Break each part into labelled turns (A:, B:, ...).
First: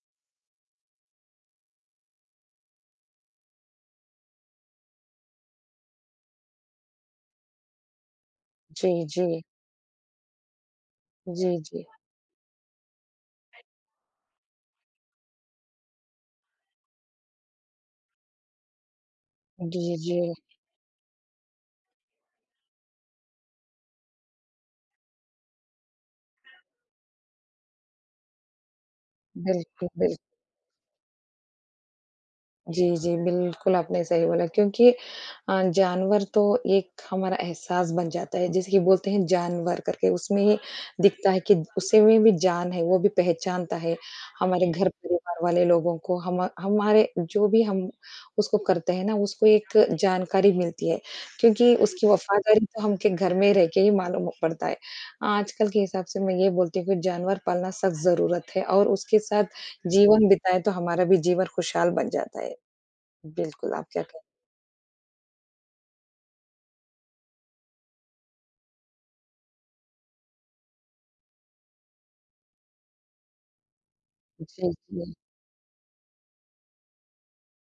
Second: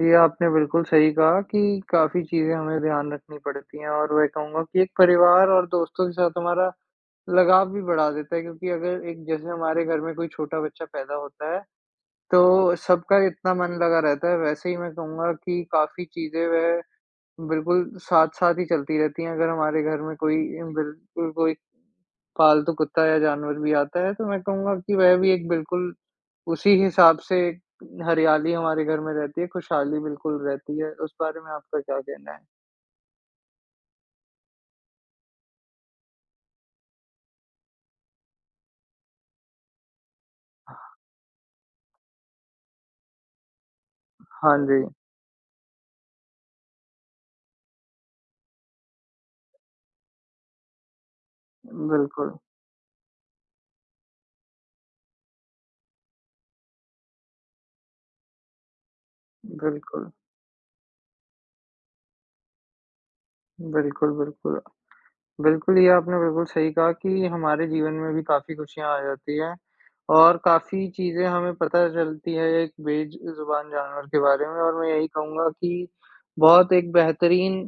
A: ये आपने बिल्कुल सही कहा कि काफ़ी चीज़ें हमें ध्यान रखनी पड़ती हैं और मैं कहूँगा कि एक परिवार और दोस्तों के साथ हमारा, लगाव भी बढ़ा देता है। क्योंकि अगर
B: जी,
A: एक
B: जी।
A: जैसे हमारे घर में कोई छोटा बच्चा पैदा होता
B: जी,
A: है,
B: जी।
A: तो सबका इतना मन लगा रहता है। वैसे ही मैं कहूँगा कि काफ़ी चीज़ें वह, बिल्कुल साथ-साथ ही चलती रहती हैं, अगर हमारे
B: जी,
A: घर में
B: जी।
A: कोई इन बिल्कुल कोई पालतू कुत्ता या जानवर भी आता है, तो मैं कहूँगा कि वह भी एक बिल्कुल उसी हिसाब से हरियाली हमारे घर में रहती है,
B: बिल्कुल,
A: खुशहाली
B: बिल्क
A: बिल्कुल रहती है। उस बारे में आपका क्या कहना है?
B: जी, जी, बिल्कुल आपने सही बोला, क्योंकि अ, जानवर तो एक हमारा एहसास बन जाता है, जैसे कि बोलते हैं जान वर करके उसमें दिखता है कि उसे में भी जान है, वो भी पहचानता है,
A: हाँ
B: हमारे
A: जी।
B: घर परिवार वाले लोगों को। हम हमारे जो भी हम उसको करते हैं ना उसको एक जानकारी मिलती है, क्योंकि उसकी
A: बिल्कुल।
B: वफ़ादारी तो हम के घर में रहकर ही मालूम पड़ता है। आजकल के हिसाब से मैं ये बोलती हूँ कि जानवर पालना सख़्त ज़रूरत है और उसके साथ
A: बिल्कुल।
B: जीवन बिताएँ तो हमारा भी जीवन खुशहाल बन जाता है। बिल्कुल, आप क्या
A: बिल्कुल,
B: कहेंगे?
A: बिल्कुल। बिल्कुल ये आपने बिल्कुल सही कहा कि हमारे जीवन में भी काफ़ी खुशियाँ आ जाती हैं। और काफ़ी चीज़ें हमें पता चलती है एक बेज जुबान जानवर के बारे में।
B: जी,
A: और मैं यही
B: जी।
A: कहूँगा कि बहुत एक बेहतरीन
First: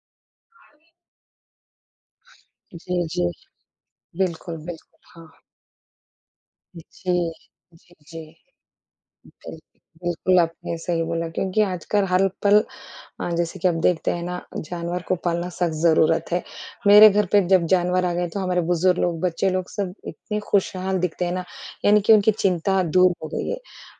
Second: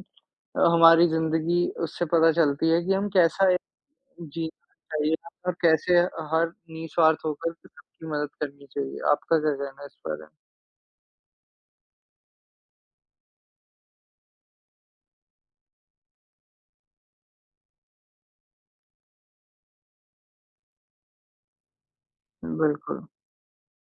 A: हमारी अ, ज़िंदगी उससे पता चलती है कि
B: जी,
A: हम
B: जी।
A: कैसा एक
B: बिल्कुल,
A: जीना
B: बिल्कुल,
A: चाहिए
B: हाँ।
A: और कैसे अ, हर निस्वार्थ
B: जी,
A: होकर
B: जी,
A: सबकी
B: जी।
A: मदद करनी चाहिए। आपका क्या
B: बिल्क
A: कहना है इस बारे में?
B: बिल्कुल आपने सही बोला। क्योंकि आजकल हर ल पल अ, जैसे कि आप देखते हैं ना जानवर को पालना सख़्त ज़रूरत है। मेरे घर पे जब जानवर आ गए तो हमारे बुजुर्ग लोग, बच्चे लोग सब इतने खुशहाल दिखते हैं ना, यानी कि उनकी चिंता
A: बिल्कुल।
B: दूर हो गई है।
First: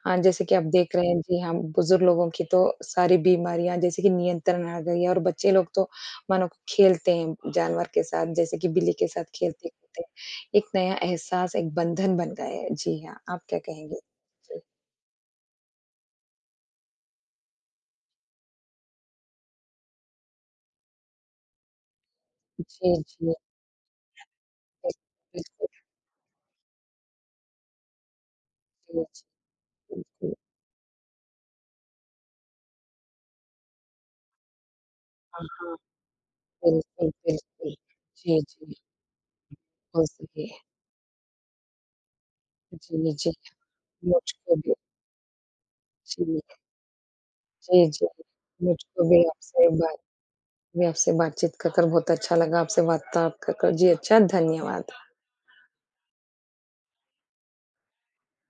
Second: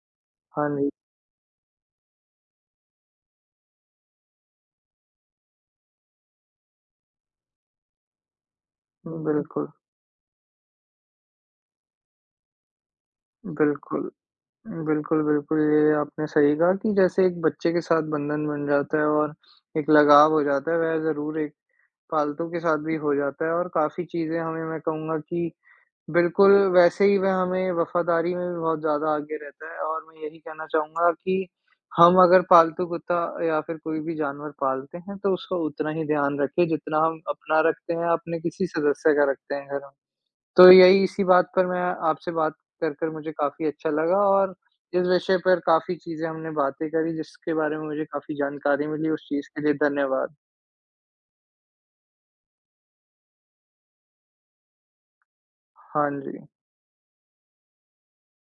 B: अ, जैसे कि आप
A: हाँ जी।
B: देख रहे हैं, जी हाँ, बुजुर्ग लोगों की तो सारी बीमारियाँ जैसे कि नियंत्रण आ गई हैं। और बच्चे लोग तो मानो खेलते हैं, जानवर के साथ जैसे कि बिल्ली के साथ
A: बिल्कुल।
B: खेलते-कूदते हैं, एक नया एहसास, एक बंधन बन गया है। जी हाँ, आप क्या कहेंगे?
A: बिल्कुल,
B: जी।
A: बिल्कुल, बिल्कुल। ये आपने सही कहा कि जैसे एक बच्चे के साथ बंधन बन जाता है और एक लगाव हो जाता है, वह ज़रूर एक पालतू के साथ
B: जी,
A: भी हो
B: जी।
A: जाता है। और काफ़ी चीज़ें हमें मैं
B: बिल्कुल,
A: कहूँगा, कि
B: बिल्कुल।
A: बिल्कुल वैसे ही वह हमें वफ़ादारी में बहुत
B: जी, जी।
A: ज़्यादा आगे रहता हैं और मैं
B: बिल्कुल।
A: यही कहना चाहूँगा कि हम अगर पालतू कुत्ता या फिर कोई भी जानवर पालते हैं, तो
B: हाँ,
A: उसका
B: हाँ।
A: उतना ही ध्यान रखें जितना
B: बिल्कुल,
A: हम अपना
B: बिल्कुल।
A: रखते हैं, अपने
B: जी,
A: किसी
B: जी।
A: सदस्य का रखते हैं घर में।
B: बहुत सही है।
A: तो यही इसी बात पर मैं आपसे बात कर कर
B: जी, जी।
A: मुझे काफ़ी अच्छा लगा और
B: मुझको भी।
A: इस विषय पर काफ़ी चीज़ें
B: जी।
A: हमने बातें करी जिसके बारे में
B: जी,
A: मुझे
B: जी।
A: काफ़ी जानकारी
B: मुझको
A: मिली,
B: भी
A: उस चीज़ के
B: आपसे
A: लिए
B: बात
A: धन्यवाद।
B: मैं आपसे बातचीत खत्म बहुत अच्छा लगा, आपसे वार्ताला कर कर जी, अच्छा धन्यवाद।
A: हाँ जी।